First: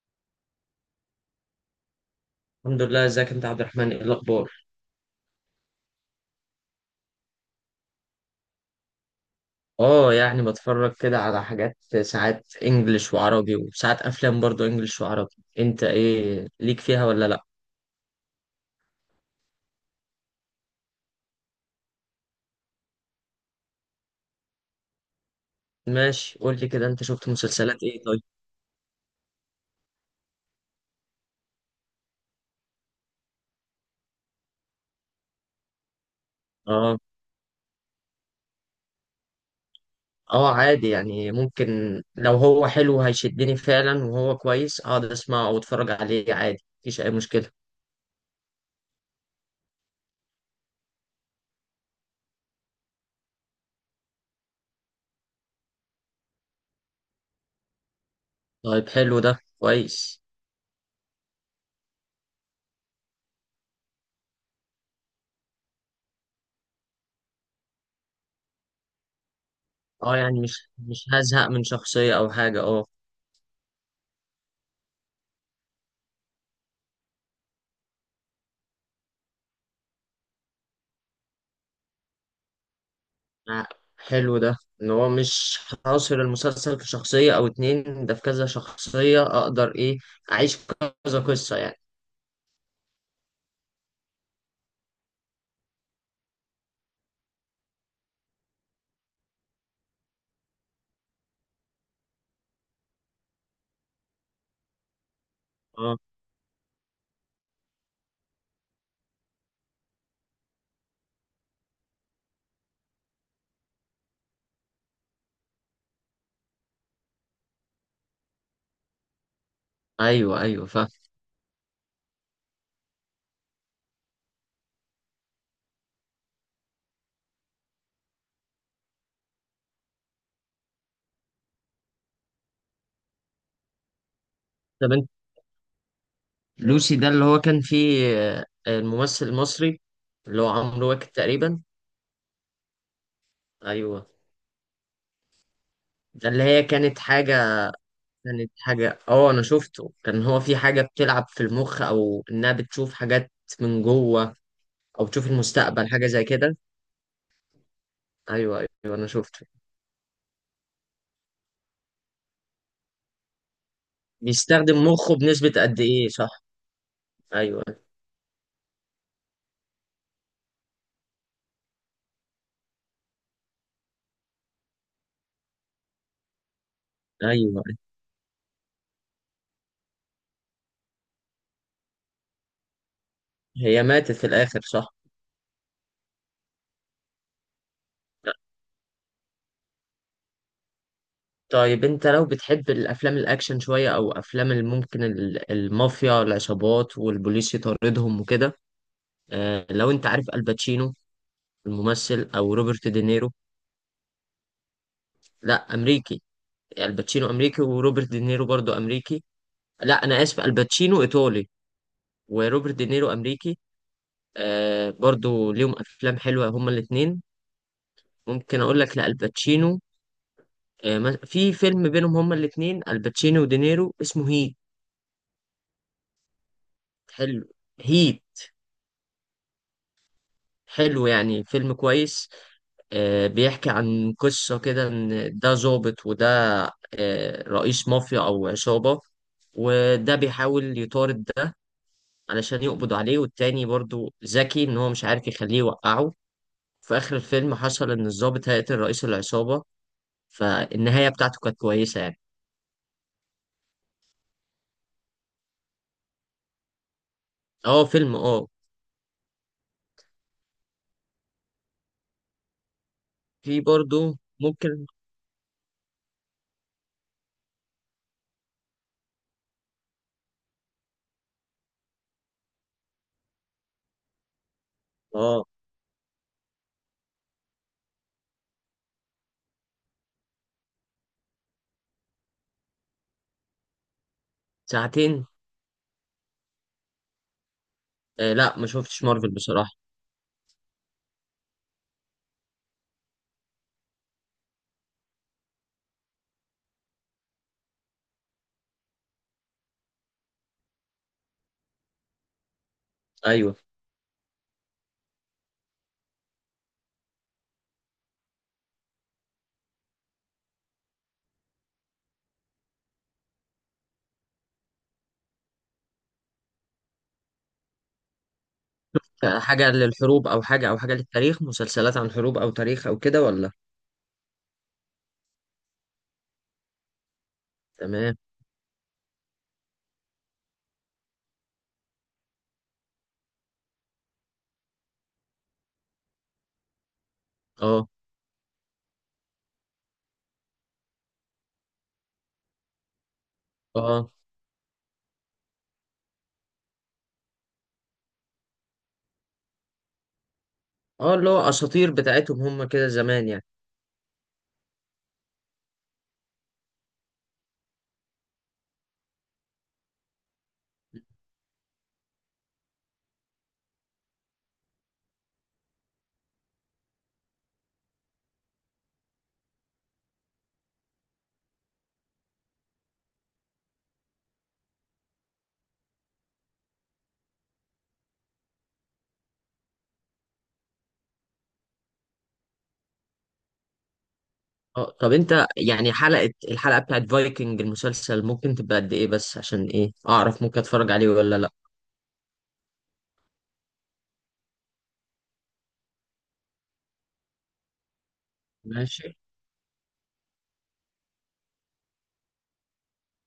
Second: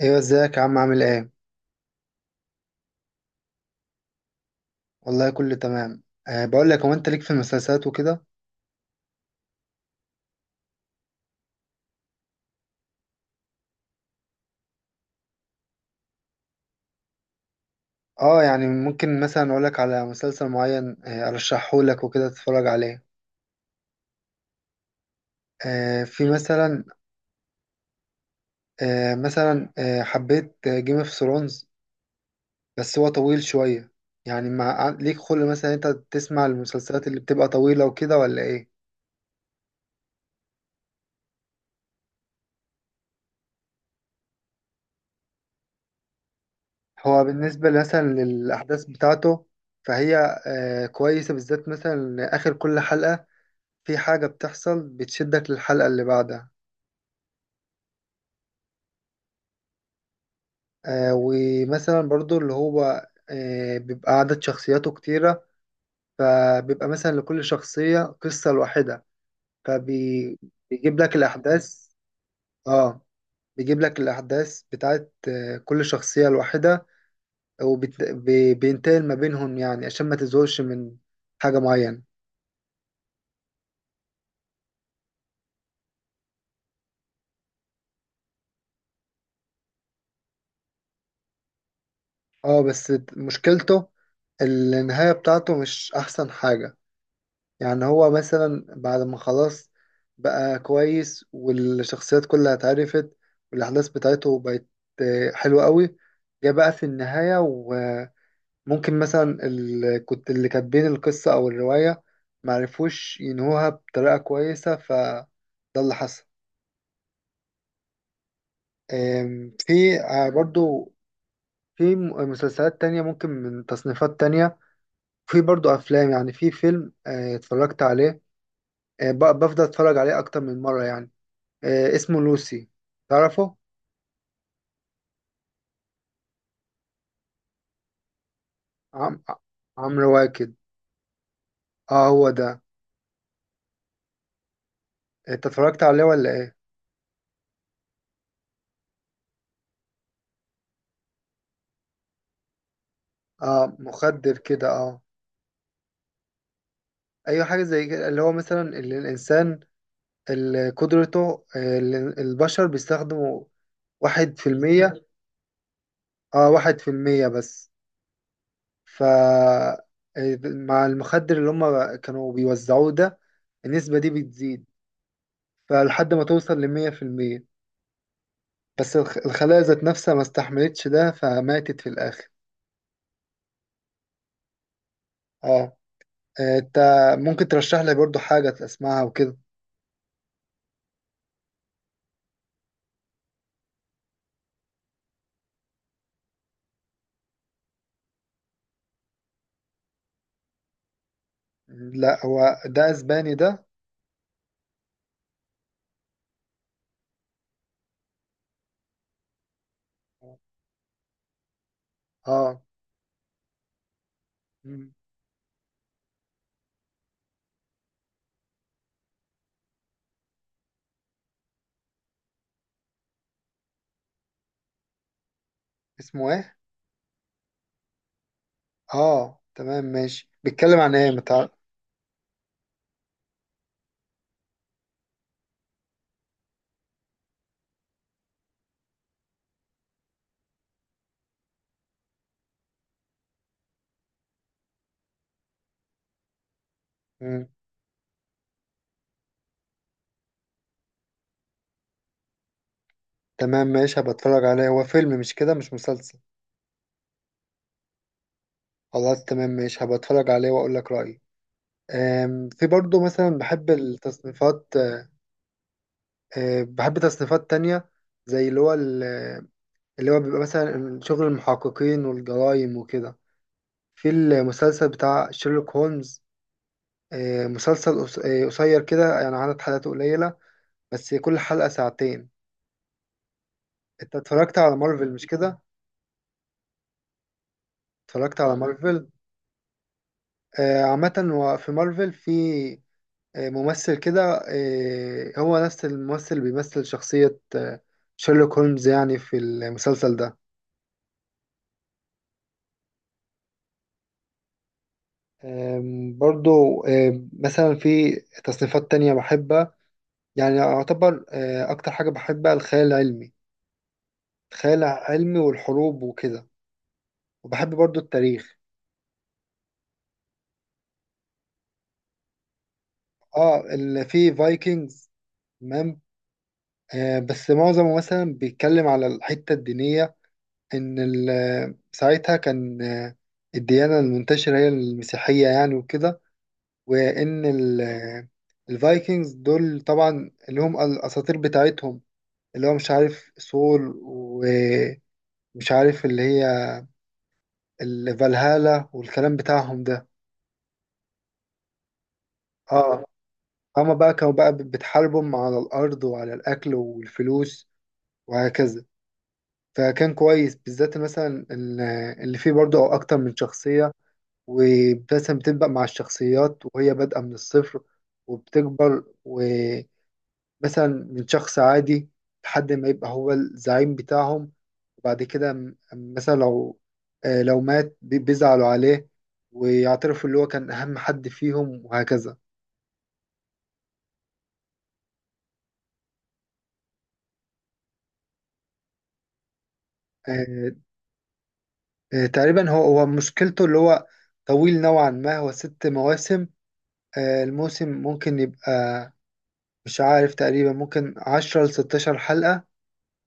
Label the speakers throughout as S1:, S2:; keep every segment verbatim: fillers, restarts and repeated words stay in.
S1: ايوه، ازيك يا عم؟ عامل ايه؟
S2: الحمد لله. ازيك انت يا عبد الرحمن؟ ايه الاخبار؟
S1: والله كله تمام. أه بقول لك، هو انت ليك في المسلسلات وكده؟
S2: اه يعني بتفرج كده على حاجات. ساعات انجليش وعربي وساعات افلام برضو انجليش وعربي. انت ايه ليك فيها ولا لا؟
S1: اه، يعني ممكن مثلا اقول لك على مسلسل معين، أه ارشحه لك وكده تتفرج عليه. أه في
S2: ماشي، قول لي
S1: مثلا.
S2: كده انت شفت مسلسلات ايه طيب.
S1: أه مثلا أه حبيت جيم اوف ثرونز، بس هو طويل شويه. يعني مع ليك خلق مثلا انت تسمع
S2: اه.
S1: المسلسلات اللي بتبقى طويله وكده، ولا ايه؟
S2: اه عادي يعني ممكن. لو هو حلو هيشدني فعلا وهو كويس اقعد اسمعه او اتفرج عليه عادي، مفيش اي
S1: هو
S2: مشكلة.
S1: بالنسبه مثلا للاحداث بتاعته، فهي أه كويسه، بالذات مثلا اخر كل حلقه في حاجة بتحصل بتشدك للحلقة اللي بعدها.
S2: طيب حلو، ده كويس.
S1: آه ومثلا برضو اللي هو آه بيبقى عدد شخصياته كتيرة، فبيبقى مثلا لكل شخصية قصة لوحدها،
S2: اه يعني مش
S1: فبيجيب
S2: مش
S1: لك
S2: هزهق من
S1: الأحداث.
S2: شخصية او حاجة، اه.
S1: اه، بيجيب لك الأحداث بتاعت آه كل شخصية لوحدها، وبينتقل ما بينهم، يعني عشان ما تزهقش من حاجة معينة.
S2: آه، حلو ده. ان هو مش حاصر المسلسل في شخصية او اتنين، ده في كذا شخصية اقدر ايه اعيش كذا قصة يعني.
S1: اه، بس مشكلته النهاية بتاعته مش أحسن حاجة. يعني هو مثلا بعد ما خلاص بقى كويس والشخصيات كلها اتعرفت والأحداث بتاعته بقت آه، حلوة قوي،
S2: اه
S1: جه بقى في النهاية وممكن مثلا ال... كنت اللي كاتبين القصة أو الرواية معرفوش ينهوها بطريقة كويسة، فده اللي حصل. آم، في آه،
S2: ايوه ايوه فاهم.
S1: برضو في م- مسلسلات تانية ممكن من تصنيفات تانية. في برضو أفلام، يعني في فيلم آه، اتفرجت عليه، آه، ب- بفضل أتفرج عليه أكتر من مرة، يعني. آه، اسمه لوسي، تعرفه؟
S2: طب انت، لوسي ده اللي هو كان فيه آه،
S1: عم...
S2: الممثل المصري
S1: عمرو
S2: اللي هو
S1: واكد.
S2: عمرو واكد تقريبا؟
S1: اه، هو ده.
S2: ايوه،
S1: انت اتفرجت عليه،
S2: ده
S1: ولا
S2: اللي
S1: ايه؟
S2: هي كانت حاجة. كانت حاجة، اه انا شفته، كان هو في حاجة بتلعب في المخ او انها بتشوف حاجات
S1: اه،
S2: من جوه
S1: مخدر كده، اه.
S2: او تشوف المستقبل، حاجة زي كده.
S1: ايوه، حاجه زي كده، اللي هو
S2: ايوه
S1: مثلا
S2: ايوه
S1: اللي
S2: انا شفته.
S1: الانسان، اللي قدرته، آه، اللي البشر بيستخدموا واحد في
S2: بيستخدم
S1: المية.
S2: مخه بنسبة قد ايه، صح؟
S1: اه، واحد في المية
S2: ايوه.
S1: بس. ف آه، مع المخدر اللي هم كانوا بيوزعوه ده، النسبة دي بتزيد، فلحد ما توصل لمية في المية،
S2: ايوه،
S1: بس الخ- الخلايا ذات نفسها ما استحملتش ده، فماتت في الآخر.
S2: هي ماتت في الاخر صح.
S1: اه. آه، انت ممكن ترشح لي برضو حاجة اسمعها وكده؟
S2: طيب انت لو بتحب الافلام الاكشن شويه او افلام اللي ممكن ال- المافيا العصابات والبوليس يطاردهم وكده. آه لو انت عارف الباتشينو
S1: لا،
S2: الممثل،
S1: هو
S2: او روبرت
S1: ده
S2: دينيرو.
S1: اسباني ده.
S2: لا، امريكي. الباتشينو امريكي وروبرت دينيرو برضو امريكي. لا انا اسف، الباتشينو ايطالي
S1: اه.
S2: وروبرت دينيرو امريكي. آه
S1: مم.
S2: برضو ليهم افلام حلوه هما الاثنين. ممكن اقول لك، لا الباتشينو، آه، ما- في فيلم بينهم هما الاثنين الباتشينو ودينيرو اسمه هيت.
S1: اسمه ايه؟
S2: حلو. هيت.
S1: اه، تمام ماشي، بيتكلم عن
S2: حلو
S1: ايه،
S2: يعني،
S1: متع...
S2: فيلم كويس. آه، بيحكي عن قصة كده إن ده ظابط وده آه، رئيس مافيا أو عصابة، وده بيحاول يطارد ده علشان يقبض عليه، والتاني برضو ذكي إن هو مش عارف يخليه يوقعه. في آخر
S1: مم.
S2: الفيلم حصل إن الظابط هيقتل رئيس العصابة. فالنهاية بتاعته كانت كويسة يعني.
S1: تمام ماشي، هبقى اتفرج عليه، هو فيلم مش كده، مش مسلسل؟
S2: اه فيلم اه.
S1: خلاص، تمام ماشي، هبقى اتفرج عليه واقول لك رأيي. آم، في برضو مثلا
S2: في
S1: بحب
S2: برضو
S1: التصنيفات.
S2: ممكن.
S1: آه، بحب تصنيفات تانية، زي اللي هو ال- اللي هو بيبقى مثلا شغل المحققين والجرائم وكده. في المسلسل بتاع
S2: اه.
S1: شيرلوك هولمز، آه، مسلسل قص- آه، قصير كده، يعني عدد حلقاته قليلة، بس كل حلقة ساعتين. انت اتفرجت على مارفل مش
S2: ساعتين.
S1: كده؟
S2: آه
S1: اتفرجت على
S2: لا ما شفتش
S1: مارفل.
S2: مارفل بصراحة.
S1: آه، عامة هو في مارفل في آه، ممثل كده، آه، هو نفس الممثل اللي بيمثل شخصية آه، شيرلوك هولمز، يعني في المسلسل ده.
S2: أيوه.
S1: آم، برضو آم، مثلا في تصنيفات تانية بحبها. يعني أعتبر آه، أكتر حاجة بحبها الخيال العلمي، الخيال العلمي والحروب وكده، وبحب برضو التاريخ.
S2: حاجة للحروب أو حاجة أو حاجة للتاريخ، مسلسلات عن حروب أو تاريخ أو كده ولا؟
S1: اه، اللي فيه فايكنجز، تمام. آه بس معظمه
S2: تمام.
S1: مثلا بيتكلم على الحتة الدينية، ان ال- ساعتها كان آه، الديانة المنتشرة هي المسيحية، يعني وكده، وان ال-
S2: اه.
S1: آه، الفايكنجز دول طبعا، اللي هم الاساطير بتاعتهم، اللي هو مش عارف سول
S2: اه.
S1: ومش عارف اللي هي الفالهالا والكلام بتاعهم ده.
S2: اه اللي هو أساطير بتاعتهم هم كده
S1: اه.
S2: زمان يعني.
S1: هما بقى كانوا بقى بتحاربهم على الارض وعلى الاكل والفلوس، وهكذا. فكان كويس بالذات مثلا ال- اللي فيه برضه او اكتر من شخصية، ومثلا بتبدأ مع الشخصيات وهي بادئة من الصفر وبتكبر، ومثلا من شخص عادي لحد ما يبقى هو الزعيم بتاعهم، وبعد كده م- مثلا لو آه، لو مات، بي- بيزعلوا عليه ويعترفوا اللي هو كان أهم حد فيهم، وهكذا.
S2: اه. طب أنت يعني حلقة الحلقة بتاعت فايكنج المسلسل ممكن تبقى قد إيه بس، عشان إيه أعرف ممكن
S1: آه،
S2: أتفرج عليه ولا لأ.
S1: آه، تقريبا هو هو مشكلته اللي هو طويل نوعا ما، هو ست مواسم، آه، الموسم ممكن يبقى،
S2: ماشي.
S1: مش عارف، تقريبا ممكن عشرة لستاشر حلقة،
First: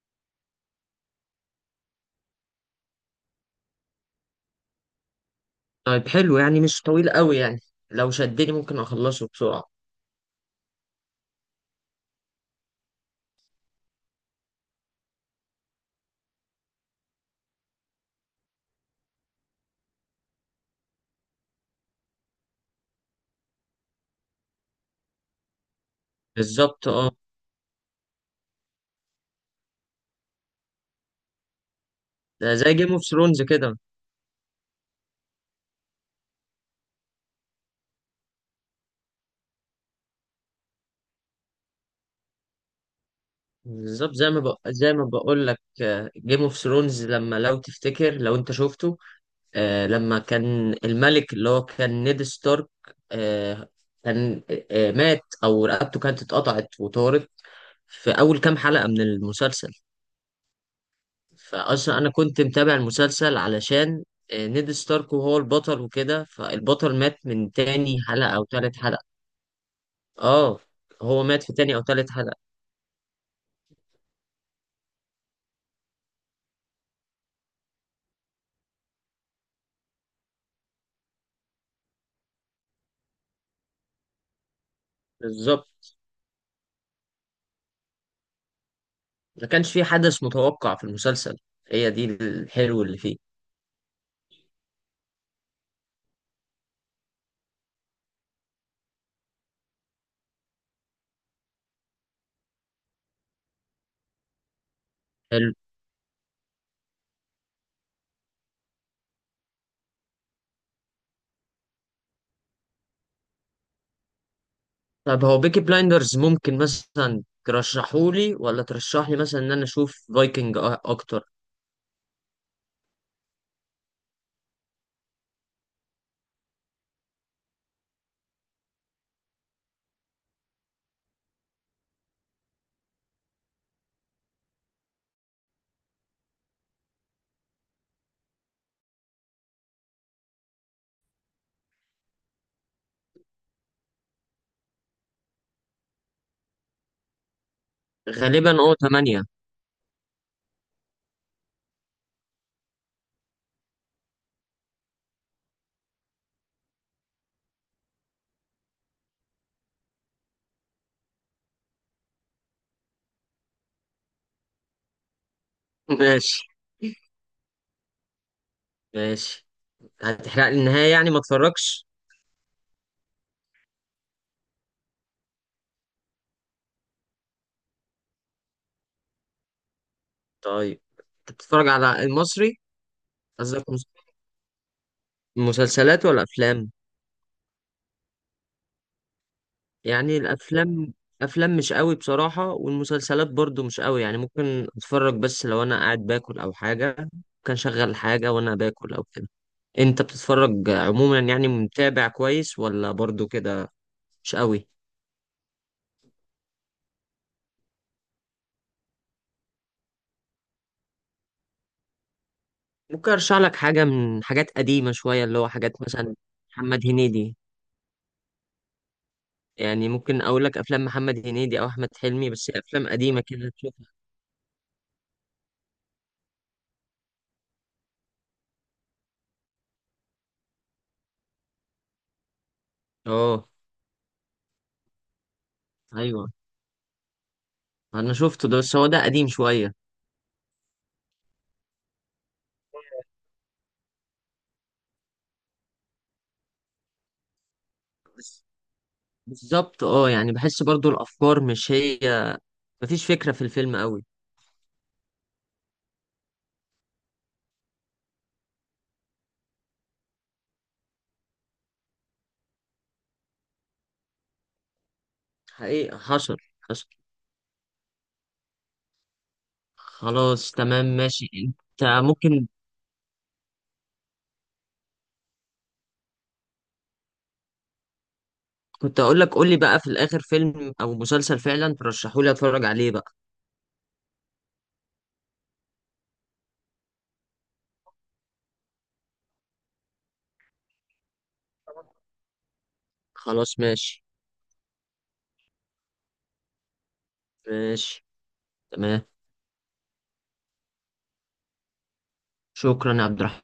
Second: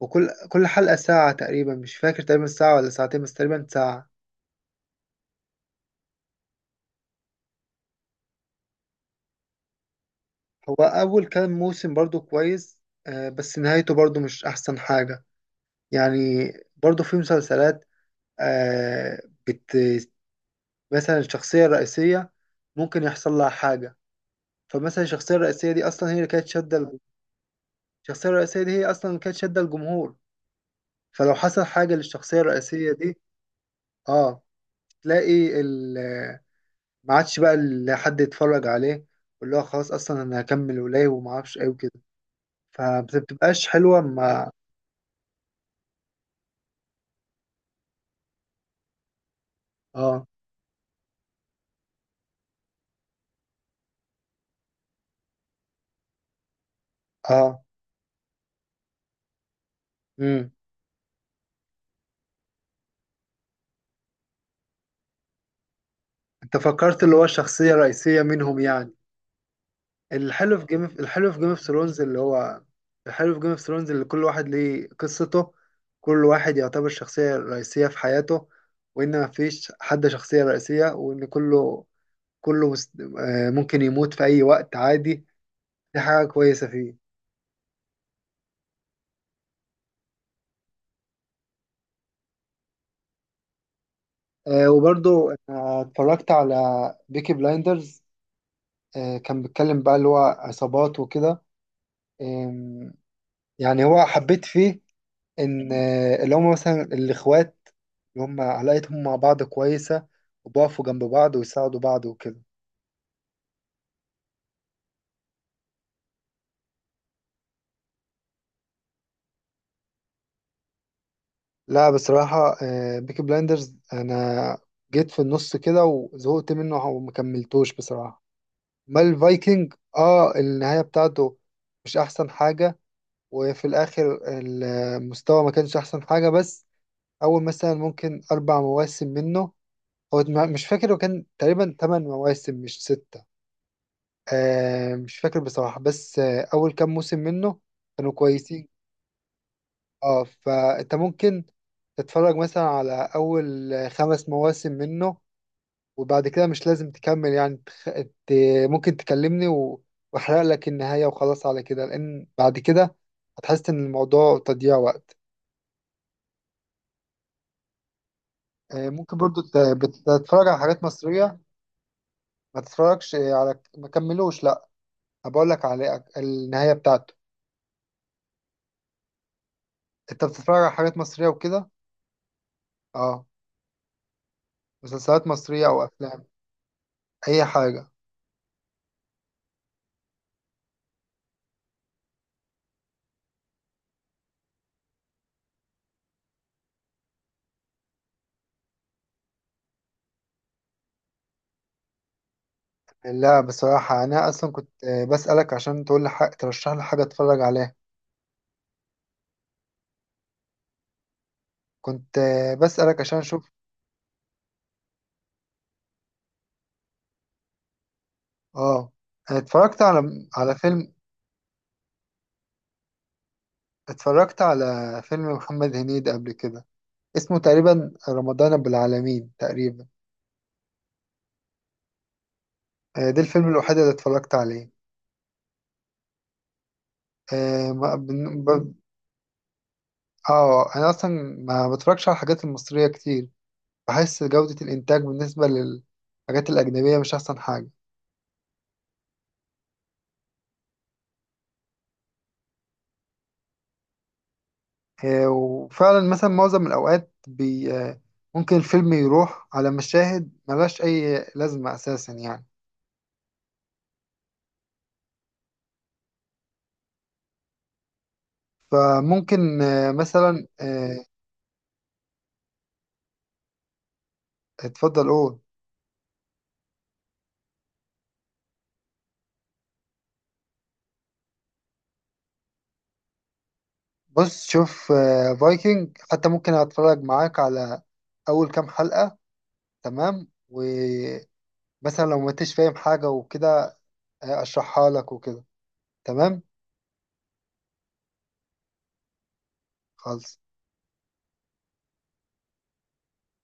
S1: وكل كل حلقة ساعة تقريبا، مش فاكر، تقريبا ساعة ولا ساعتين، بس تقريبا ساعة.
S2: طيب حلو، يعني مش طويل قوي يعني. لو شدني ممكن أخلصه بسرعة.
S1: هو أول كام موسم برضو كويس، آه، بس نهايته برضو مش أحسن حاجة، يعني. برضو في مسلسلات آه، بت مثلا الشخصية الرئيسية ممكن يحصل لها حاجة، فمثلا الشخصية الرئيسية دي أصلا هي اللي كانت شادة
S2: بالظبط
S1: الج-
S2: اه.
S1: الشخصية الرئيسية دي هي أصلا اللي كانت شادة الجمهور، فلو حصل حاجة للشخصية
S2: ده زي جيم
S1: الرئيسية
S2: اوف
S1: دي.
S2: ثرونز كده.
S1: اه، تلاقي ما عادش بقى ال- حد يتفرج عليه، واللي هو خلاص اصلا انا هكمل ولاي وما اعرفش ايه وكده، فبتبقاش حلوه
S2: بالظبط، زي ما
S1: ما.
S2: بق... زي ما بقول لك، جيم اوف ثرونز لما، لو تفتكر لو انت شفته، آه لما
S1: اه،
S2: كان الملك اللي هو كان نيد ستارك، آه كان آه مات او رقبته كانت اتقطعت وطارت
S1: اه.
S2: في اول كام حلقة من المسلسل.
S1: امم
S2: فاصلا انا كنت متابع المسلسل علشان آه نيد ستارك وهو البطل وكده،
S1: انت
S2: فالبطل
S1: فكرت اللي
S2: مات
S1: هو
S2: من
S1: الشخصيه
S2: تاني
S1: الرئيسيه
S2: حلقة او
S1: منهم،
S2: تالت
S1: يعني
S2: حلقة.
S1: الحلو
S2: اه.
S1: في جيم
S2: هو
S1: الحلو في
S2: مات
S1: جيم
S2: في
S1: اوف
S2: تاني او
S1: ثرونز
S2: تالت
S1: اللي
S2: حلقة.
S1: هو الحلو في جيم اوف ثرونز اللي كل واحد ليه قصته، كل واحد يعتبر شخصيه رئيسيه في حياته، وان ما فيش حد شخصيه رئيسيه، وان كله كله مست... آه، ممكن يموت في اي وقت عادي.
S2: بالظبط.
S1: دي حاجه كويسه فيه.
S2: ما كانش في حدث متوقع في المسلسل، هي دي الحلو اللي فيه.
S1: آه وبرضو أنا اتفرجت على بيكي بلايندرز، آه كان بيتكلم بقى اللي هو عصابات وكده. آم، يعني هو حبيت فيه إن آه اللي هم مثلا الإخوات، اللي هم علاقتهم مع بعض كويسة، وبقفوا جنب بعض ويساعدوا بعض وكده.
S2: طب هو بيكي بلايندرز ممكن مثلا ترشحولي ولا ترشحلي مثلا ان انا اشوف فايكنج أ- اكتر؟
S1: لا، بصراحة آه، بيكي بلايندرز أنا جيت في النص كده وزهقت منه وما كملتوش، بصراحة. ما الفايكنج اه النهاية بتاعته مش أحسن حاجة، وفي الآخر المستوى ما كانش أحسن حاجة، بس أول مثلا ممكن أربع مواسم منه، هو ما- مش فاكر، وكان تقريبا تمن مواسم مش ستة، آه مش فاكر بصراحة، بس آه أول كام موسم منه كانوا
S2: غالبا
S1: كويسين.
S2: اه تمانية.
S1: اه، فأنت ممكن تتفرج مثلا على أول خمس مواسم منه، وبعد كده مش لازم تكمل، يعني تخ... ت... ممكن تكلمني و... وأحرق لك النهاية، وخلاص على كده، لأن بعد كده هتحس إن الموضوع تضييع وقت.
S2: ماشي.
S1: آه، ممكن برضو
S2: ماشي،
S1: ت- بتتفرج
S2: هتحرق
S1: على
S2: لي
S1: حاجات
S2: النهاية يعني، ما
S1: مصرية؟
S2: اتفرجش.
S1: ما تتفرجش على ما كملوش لا، هبقول لك على النهاية بتاعته. انت بتتفرج على
S2: طيب
S1: حاجات مصرية
S2: انت بتتفرج
S1: وكده؟
S2: على المصري؟
S1: اه،
S2: قصدك مس-
S1: مسلسلات مصرية او
S2: مسلسلات ولا
S1: افلام،
S2: افلام؟
S1: اي حاجة.
S2: يعني الافلام، افلام مش قوي بصراحة، والمسلسلات برضو مش قوي، يعني ممكن اتفرج بس لو انا قاعد باكل او حاجة. كان شغل حاجة وانا باكل او كده. انت بتتفرج عموما، يعني متابع كويس ولا برضو
S1: لا،
S2: كده؟
S1: بصراحة انا
S2: مش
S1: اصلا
S2: قوي.
S1: كنت آه، بسألك عشان تقول لي حاجة، ترشح لي حاجة اتفرج عليها، كنت آه، بسألك
S2: ممكن
S1: عشان
S2: ارشح
S1: اشوف.
S2: لك حاجة من حاجات قديمة شوية، اللي هو حاجات مثلا محمد هنيدي.
S1: اه، اتفرجت
S2: يعني ممكن
S1: على
S2: اقول
S1: على
S2: لك افلام
S1: فيلم،
S2: محمد هنيدي او احمد حلمي، بس افلام قديمة كده تشوفها.
S1: اتفرجت على فيلم محمد هنيدي قبل كده، اسمه تقريبا رمضان بالعالمين تقريبا، آه، ده الفيلم
S2: اه
S1: الوحيد اللي اتفرجت عليه.
S2: ايوه،
S1: آه ما-
S2: انا
S1: بن-
S2: شفته ده،
S1: ب-
S2: بس هو ده قديم شوية.
S1: آه، انا اصلا ما بتفرجش على الحاجات المصرية كتير، بحس جودة الانتاج بالنسبة للحاجات الاجنبية مش احسن حاجة.
S2: بالظبط اه، يعني بحس برضو الافكار مش هي، مفيش فكره في الفيلم قوي.
S1: آه وفعلا مثلا معظم الاوقات بي آه ممكن الفيلم يروح على مشاهد ملهاش اي لازمة اساسا، يعني،
S2: حقيقة حصل. حصل.
S1: فممكن آه مثلا
S2: خلاص تمام
S1: آه
S2: ماشي. انت ممكن،
S1: اتفضل قول.
S2: كنت اقول لك، قول لي بقى في الاخر فيلم او مسلسل فعلا ترشحوا لي اتفرج عليه بقى.
S1: بص، شوف، آه فايكنج حتى ممكن اتفرج معاك على اول كام حلقة، تمام، ومثلا لو ما انتش فاهم حاجة
S2: خلاص
S1: وكده
S2: ماشي.
S1: اشرحها لك وكده. تمام،
S2: ماشي. تمام.
S1: خلاص.
S2: شكرا يا عبد الرحمن.